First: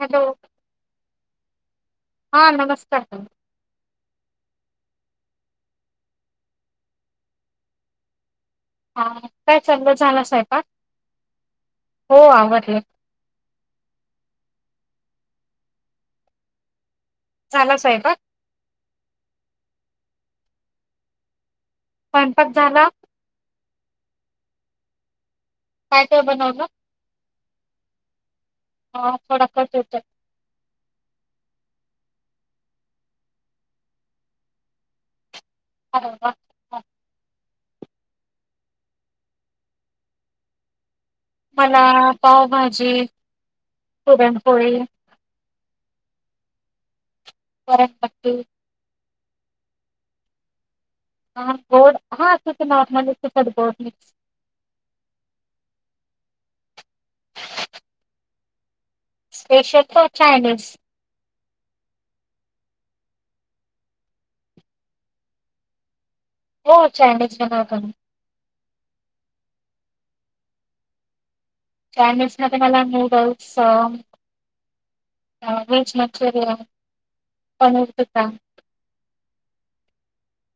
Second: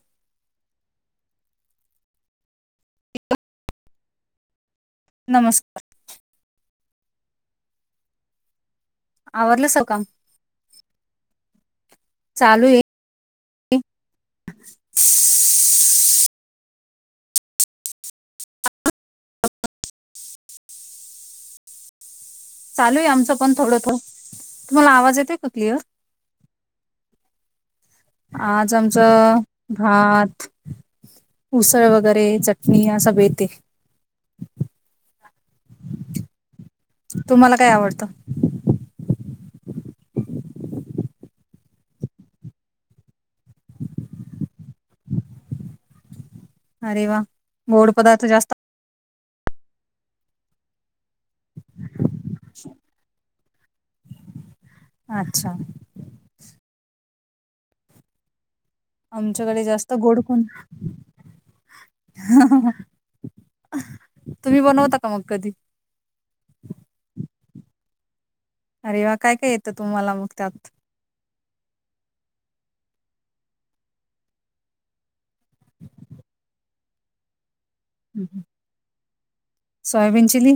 Hello हा नमस्कार स नमस्कार हा काय आवरलं स चाललं काम झाला साहेब हो आवड आहे. झाला स्वयंपाक का. स्वयंपाक झाला चालू आहे आमच पण थोडं तुम्हाला आवाज येते का. क्लिअर काय काय बनवलं. आज अ, आमचं थोडा कट होतोय भात ऊसा. ळ वगैरे चटणी अस ब येते. [unintelligible] तुम्हाला काय आवडतं? मला पावभाजी, पुरणपोळी. अरे वा! गोड वरण पदार्थ बट्टी. जास्त हा गोड! हा अस ते नॉर्मल तिखट गोड मिक्स. अच्छा. आमच्याकडे स्पेशल जास्त तर गोड कोण. चायनीज तुम्ही बनवता का मग कधी? हो, चयनिज बनबातो ना. अरे वा! काय? काय? येतं तुम्हाला मग त्यात. चायनीज मध्ये मला नूडल्स अ. ह veg Manchurian. Paneer tikka soybean chilli.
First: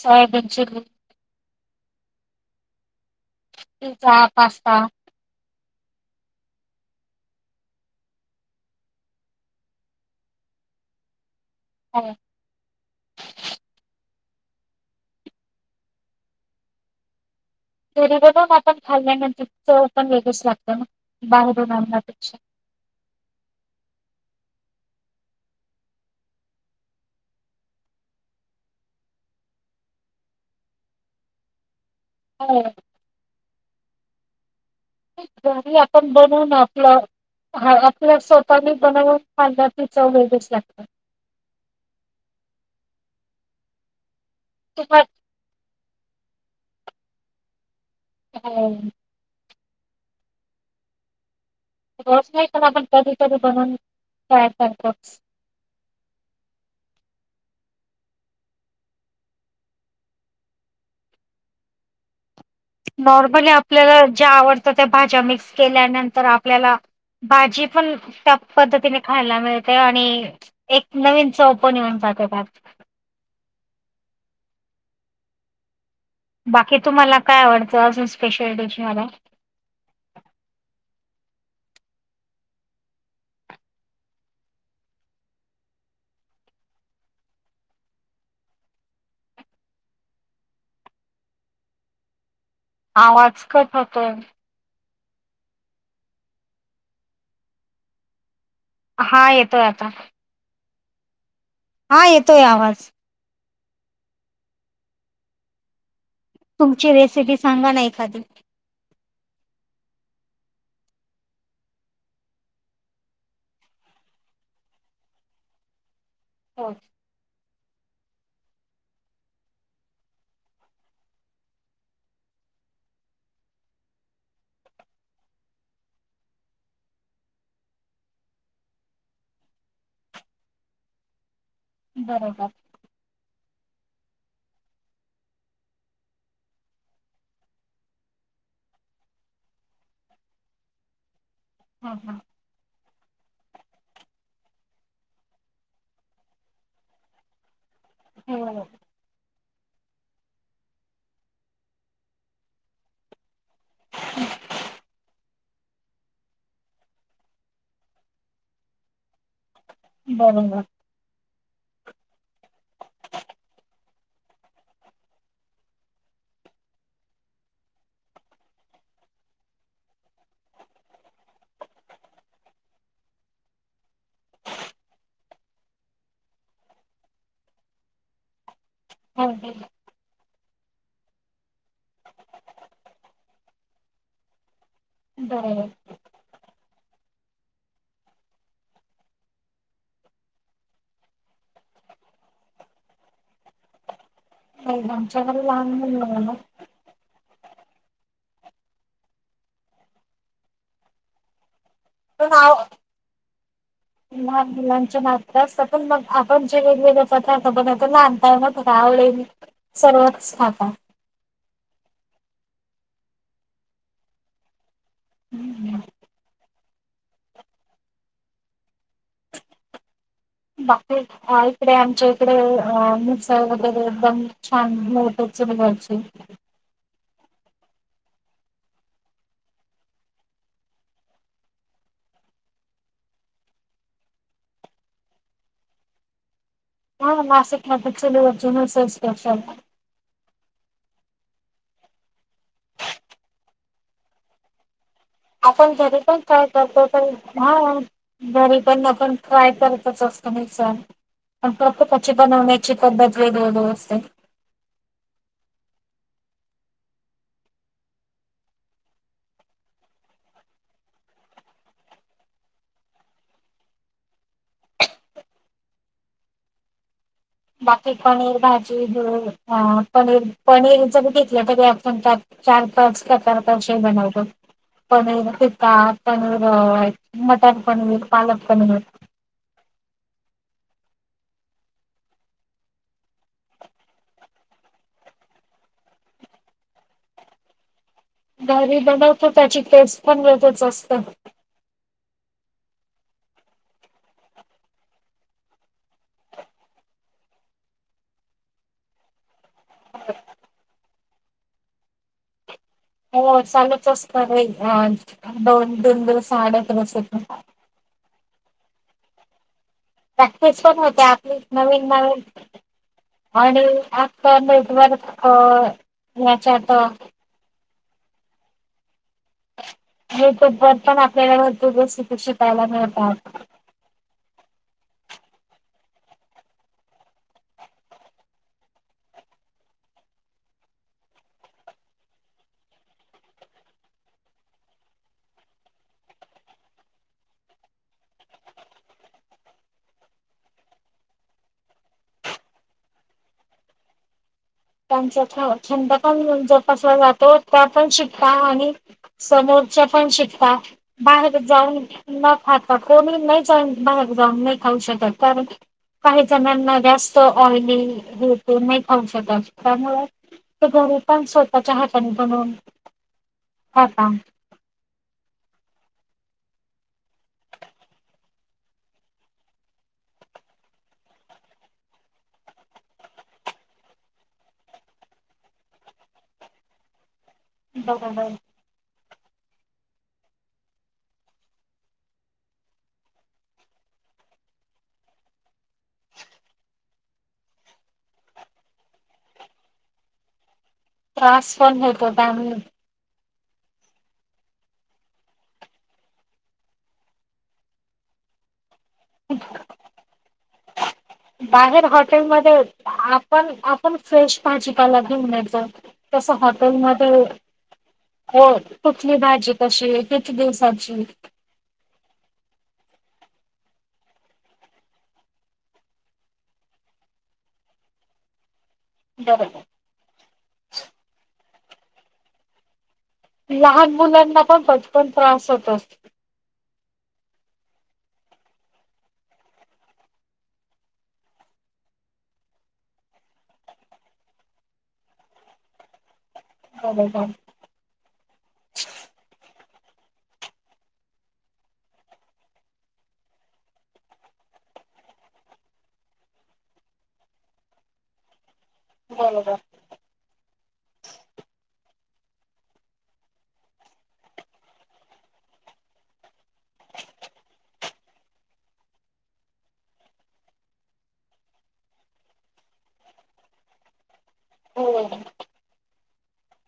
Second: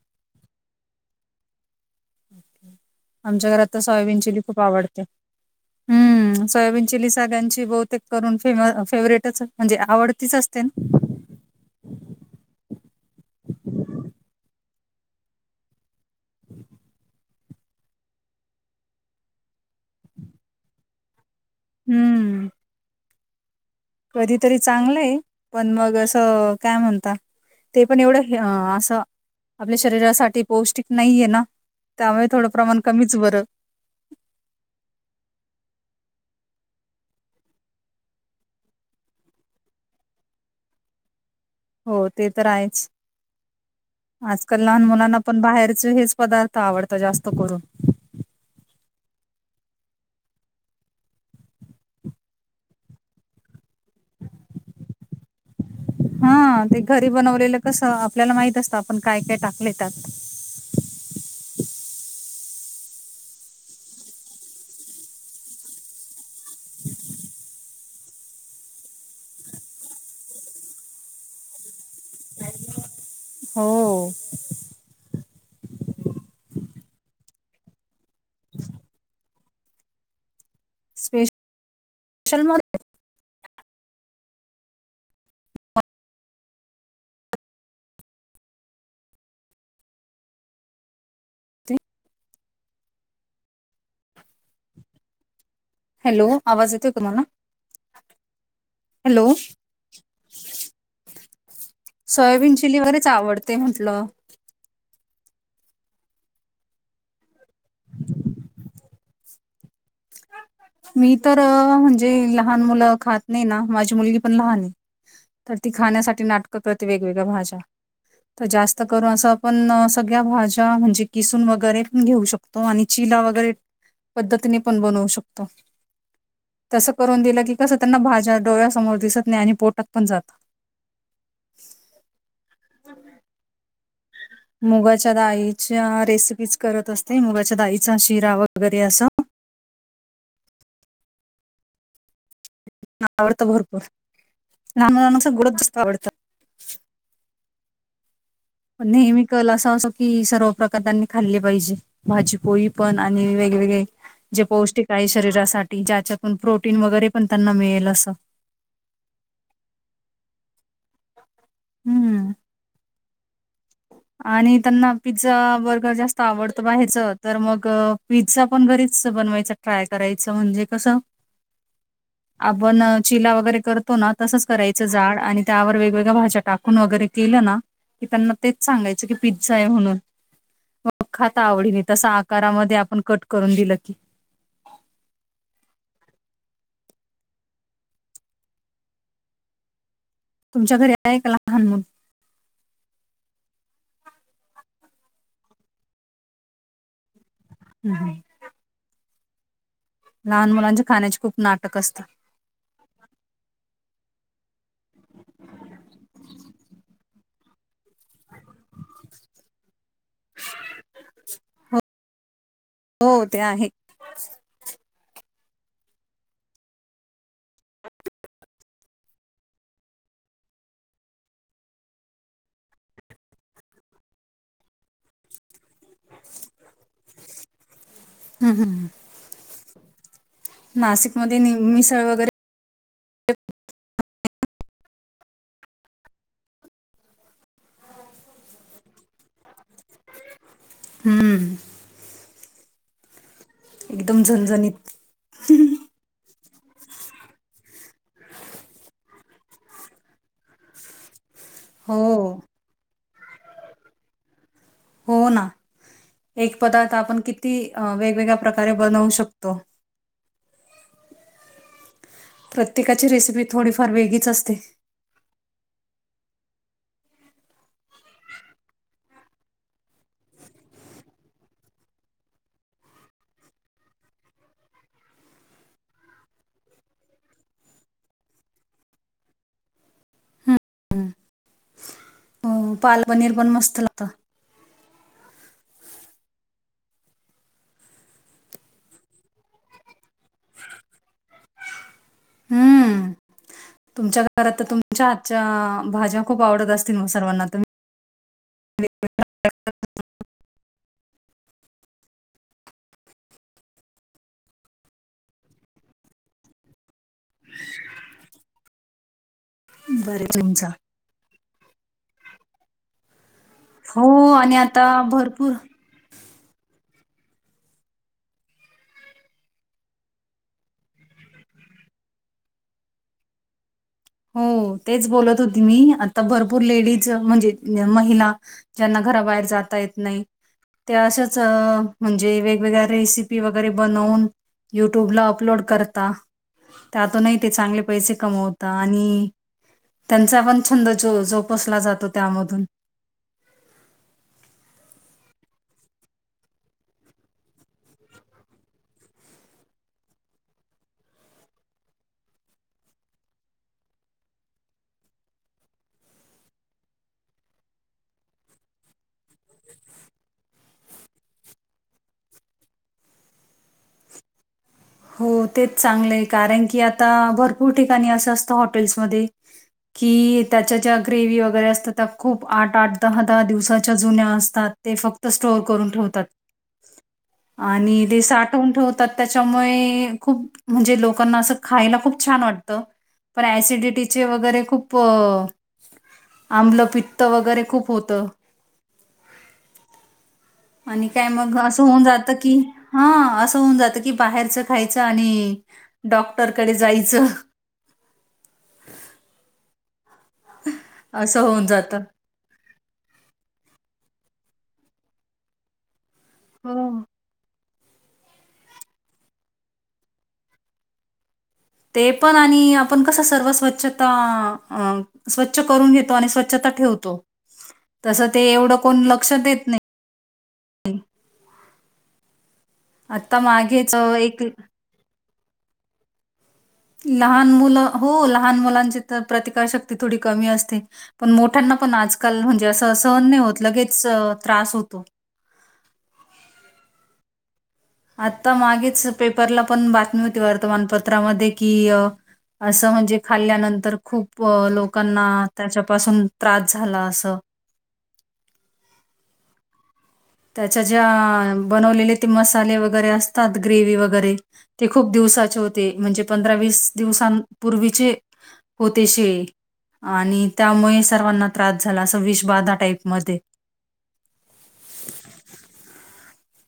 Soybean chilli. आमच्या घरात तर पिझ्झा सोयाबीन चिल्ली खूप पास्ता आवडते. हम्म. सोयाबीन चिल्ली सगळ्यांची बहुतेक करून फेवरेटच म्हणजे आवडतीच असते ना! हो. [unintelligible] [inaudible] घरी बनवून आपण खाल्ल्यानंतर चव पण वेगळीच लागत ना. बाहेरून आणल्यापेक्षा. हम्म कधीतरी चांगलं आहे पण मग असं काय म्हणता. ते पण एवढं असं आपल्या शरीरासाठी पौष्टिक नाहीये ना. त्यामुळे थोडं हो प्रमाण कमीच बरं. घरी आपण बनवून आपलं. हा आपल्या स्वतःनी बनवून खाण्याची चव वेगळीच लागते. हो ते तर आहेच आजकाल लहान तुम्हा मुलांना पण बाहेरचे हेच पदार्थ. आवडतं जास्त करून. [unintelligible] रोज नाही पण आपण कधी-कधी बनवून. ट्राय करतोच. हा ते घरी बनवलेलं. कस आपल्याला माहित असतं आपण काय काय टाकलंय त्यात. नॉर्मली आपल्याला ज्या आवडतं त्या भाज्या मिक्स केल्यानंतर आपल्याला. भाजी पण त्या पद्धतीने खायला मिळते आणि एक नवीन चव पण येऊन जाते. का का [unintelligible] [inaudible] हो.... बाकी तुम्हाला काय आवडतं अजून स्पेशल डिश मध्ये? स्पेशल मध्ये. आवाज कट होतोय. हॅलो आवाज येतोय तुम्हाला? हा हॅलो येतोय आता. हा येतोय सोयाबीन चिल्ली आवाज वगैरेच आवडते म्हंटलं. तुमची रेसिपी सांगा ना एखादी. [unintelligible] [inaudible] मी तर म्हणजे लहान मुलं खात नाही ना माझी मुलगी पण लहान आहे. तर ती खाण्यासाठी नाटकं हो करते वेगवेगळ्या भाज्या. [unintelligible] [inaudible] तर जास्त करून असं आपण सगळ्या भाज्या म्हणजे किसून वगैरे पण घेऊ शकतो आणि चिला वगैरे पद्धतीने पण बनवू शकतो. तसं करून दिलं की कसं त्यांना भाज्या डोळ्यासमोर दिसत नाही आणि पोटात. पण भरून जातो. बरोबर [unintelligible] [unintelligible] मुगाच्या दाईच्या रेसिपीज करत असते, मुगाच्या दाईचा शिरा वगैरे असं. [unintelligible] ह हा. आवडतं भरपूर लहान मुलांना गोडच जास्त आवडत. हो नेहमी. कल अस असो की सर्व प्रकार त्यांनी खाल्ले पाहिजे, भाजीपोळी पण आणि व जे पौष्टिक आहे शरीरासा ज्याच्यातून प्रोटीन वगैरे पण त्यांना मिळेल अस. बरोबर. हम्म. आणि त्यांना पिझ्झा, बर्गर जास्त आवडत बाहेरचं तर मग पिझ्झा पण घरीच कस बनवायच ट्राय करायचं म्हणजे कसं? [unintelligible] आपण चिला वगैरे करतो ना तसंच करायचं जाड आणि त्यावर वेगवेगळ्या भाज्या टाकून वगैरे केली की त्यांना तेच सांगायचं की हो पिझ्झा आहे म्हणून. मग खाता आवडीन तसा आकारामध्ये आपण कट करून दिलं की. बर. तुमच्या घरी आहे एक लहान मुल? हे आमच्याकडे लहान मुल नाही आहे. हम्म. लहान मुलांच्या खाण्याचे खूप नाटक असत. पण आव लहान मुलांच्या नाटक असतं पण मग आपण जे वेगवेगळे पतार्थ बनवतो लहानताना आवडे सरळच खाका. हा. हो ते आहे. बाकी इकडे आ आमच्या इकडे अ मिसळ वगैरे बनवून छान मोठच. तुम्ही घरचे. हम्म हम्म. नाशिकमध्ये नि मिसळ वगैरे हा. नासिक ना चलूवज न सक्ष हम्म. एकदम झणझणीत. आपण जरी पण काय करतो तर हा घरी पण आपण ट्राय करतच असतो मी हो [unintelligible] बनवण्याची पद्धत वेगवेगळे असते. हो ना. एक पदार्थ आपण किती वेगवेगळ्या प्रकारे बनवू शकतो. प्रत्येकाची रेसिपी थोडीफार वेगळीच असते. बाकी पनीर भाजी ध पनीर पनीरची घेतलं कधी आपण चार, पाच का चार पाचही बनवतो. पनीर पिता, पनीर मटर पनीर, पालक पनीर. [inaudible] हम् हो पाल पनीर पण मस्त लात. गाारी बनवतो त्याची टेस्ट पण तसिच असत. हम्म तुमच्या घरात तर तुमच्या आजच्या भाज्या खूप आवडत असतील म सर्वांना तर. [unintelligible] हो चालूच असत [unintelligible] दोन-दन दीवस साडत. [inaudible] तुम्ही बरे प्रॅक्टिस तुमचा पण होते आपली नवीन नवीन आणि हो आता आणि आता नेटवर्क भरपूर याच्यात युट्यूब वर पण आपल्याला भरपूर गोष्टी शिकायला मिळतात. हो तेच बोलत होती मी आता भरपूर लेडीज म्हणजे महिला ज्यांना घराबाहेर जाता येत नाही. त्या अशाच म्हणजे वेगवेगळ्या रेसिपी वगैरे बनवून युट्यूबला अपलोड करता त्यातूनही ते चांगले पैसे कमवतात. आणि त्यांचा पण छंद जोपासला जातो त्यामधून [inaudible] छंद पण जोपासला जातो त्या पण शिकता आणि समोरच्या पण शिकता बाहेर जाऊन न खाता कोणीही बाहेर जाऊन नाही खाऊ शकत. कारण काही जणांना जास्त ऑइली होेत नाही औषध अस त्यामुळे घरूनपण स्वतःच्या हाताने बनवून हो का हो तेच चांगलंय कारण की आता भरपूर ठिकाणी असं असतं हॉटेल्समध्ये कि त्याच्या ज्या ग्रेवी वगैरे असतात त्या खूप आठ-आठ, दहा-दहा दिवसाच्या जुन्या असतात. ते फक्त स्टोअर करून ठेवतात. [inaudible] आणि ते बरोबर साठवून ठेवतात त्याच्या मुळे खूप म्हणजे लोकांना असं खायला खूप छान वाटत. पण ऍसिडिटीचे वगैरे खूप आमलं पित्त वगैरे खूप होतं. [inaudible] आणि काय मग त्रास असं पण होऊन होतो जात की त्यामुळे हा अस होऊन जात की बाहेरच खायचं आणि डॉक्टरकडे जायचं. [unintelligible] [unintelligible] बाहेर जातं. हॉटेलमध्ये आपण आपण फ्रेश भाजीपाला देऊन तस हो हॉटेलमध्ये होय कुटली भाजी कशी आहे किती दिवसाची ते पण आणि आपण कसं सर्व स्वच्छता स्वच्छ करून घेतो आणि स्वच्छता ठेवतो तस ते एवढं कोण लक्ष बरोबर देत नाही. [inaudible] आता लहान मागेच अ, मुलांना एक पण पचपन त्रास होत असते. लहान मुलं हो लहान मुलांची तर प्रतिकारशक्ती थोडी कमी असते पण मोठ्याना पण आजकाल म्हणजे असं सहन नाही होत लगेच त्रास होतो. [unintelligible] आपण बातमी होती वर्तमानपत्रामध्ये कि असं म्हणजे खाल्ल्यानंतर खूप लोकांना त्याच्यापासून त्रास झाला असं बरोबर त्याच्या ज्या बनवलेले ते मसाले वगैरे असतात ग्रेवी वगैरे ते खूप दिवसाचे होते म्हणजे पंधरा-वीस दिवस पूर्वीचे होते शिळे आणि त्यामुळे सर्वांना त्रास झाला असं विष बाधा टाईपमध्ये [inaudible] हो.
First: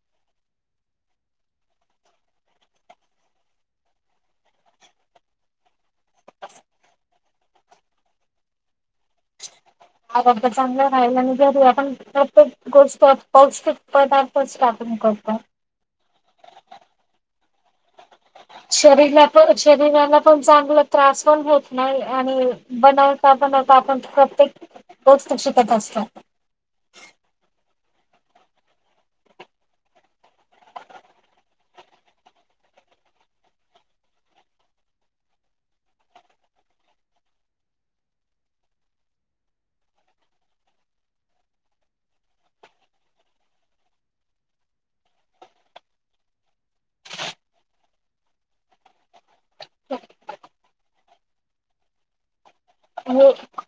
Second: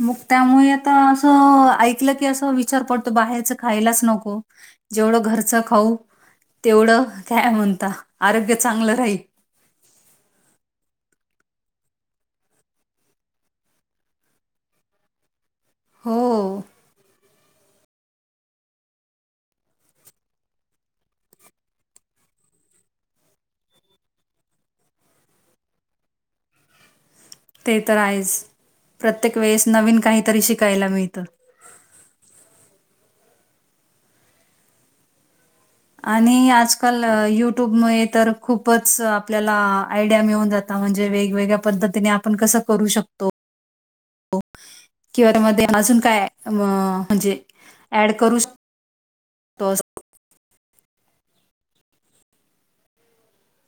मग त्यामुळे आता असं ऐकलं की असं विचार पडतो बाहेरचं खायलाच नको. जेवढं घरचं खाऊ तेवढं काय म्हणता आरोग्य चांगलं राहील. आरो चांगलं राहिला आणि घरी आपण प्रत्येक गोष्ट पौष्टिक पदार्थ. होक का. हो. शरी शरीराला पण चांग त्रास पण होत नाही आणि बनवता. आपण प्रत्येक रोज शिकत असतो. ते तर आहेच प्रत्येक वेळेस नवीन काहीतरी शिकायला मिळतं. [inaudible] आणि आजकाल युट्यूबमुळे तर खूपच आपल्याला आयडिया मिळून जात. म्हणजे वेगवेगळ्या पद्धतीने आपण कसं करू शकतो. [inaudible] किंवा त्यामध्ये अजून काय म्हणजे ऍड करू. तो.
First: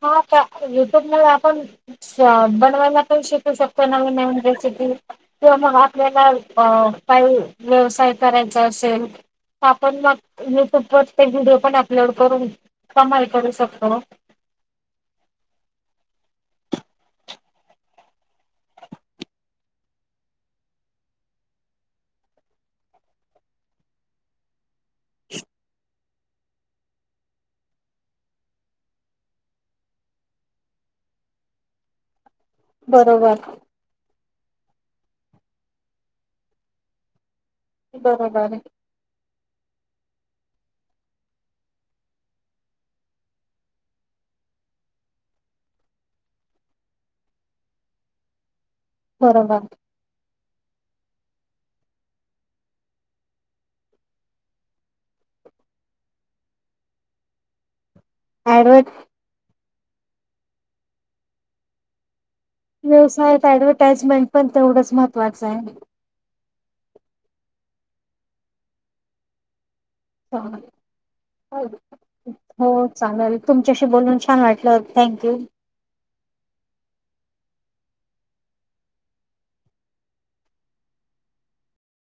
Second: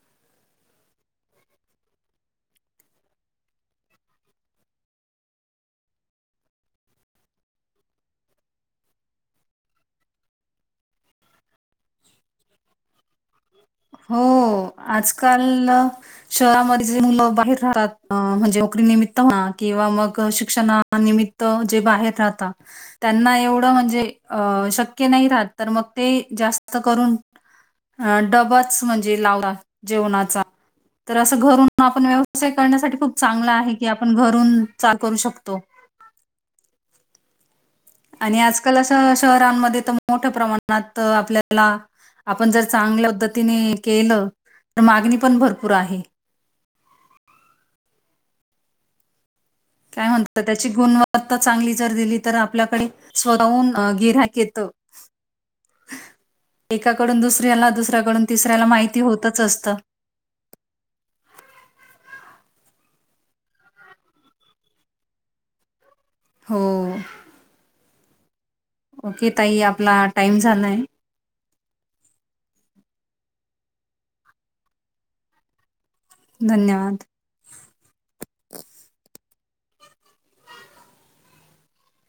हा का युट्यूब मुळं आपण बनवायला पण शिकू शकतो न. ते मग आपल्याला काही व्यवसाय करायचा असेल. आपण मग युट्यूब वर ते व्हिडिओ पण अपलोड करून कमाल करू शकतो. हो आजकाल शहरामध्ये जे मुल बाहेर राहतात म्हणजे नोकरी निमित. किंवा म शिक्षणा निमित जे बाहेर राहत त्यांना एवढं म्हणजे. सक्य नाही राहत मग ते जास्त करून आ डा म्हणजे जेवनाचा तर असं घरून आपण. अस करण्यासाठी खूप बरोबर चांगलं आहे की आपण घरून चहा करू शकतो. आणि बरोबर आजकाल अस शहरांमध्ये. मोठ्या प्रमाणात आपल्याला आपण जर चांगल्या पद्धतीने केलं. तर मागणी पण भरपूर आहे. [inaudible] बरोबर. काय म्हणत त्याची गुणवत्ता चांगली जर दिली तर आपल्याकडे स्वतःहून गिराहक येत. [inaudible] एकाकडून दुसऱ्याला दुसऱ्याकडून तिसऱ्याला ऍडव्हर्ट माहिती होतच असतं. व्यवसायात ऍडव्हर्टाइजमेंट पण तेवढंच महत्त्वाचं आहे. हो. ओके ताई आप. हो चालेल. तुमच्याशी बोलून छान वाटलं थँंक्यू. धन्यवाद.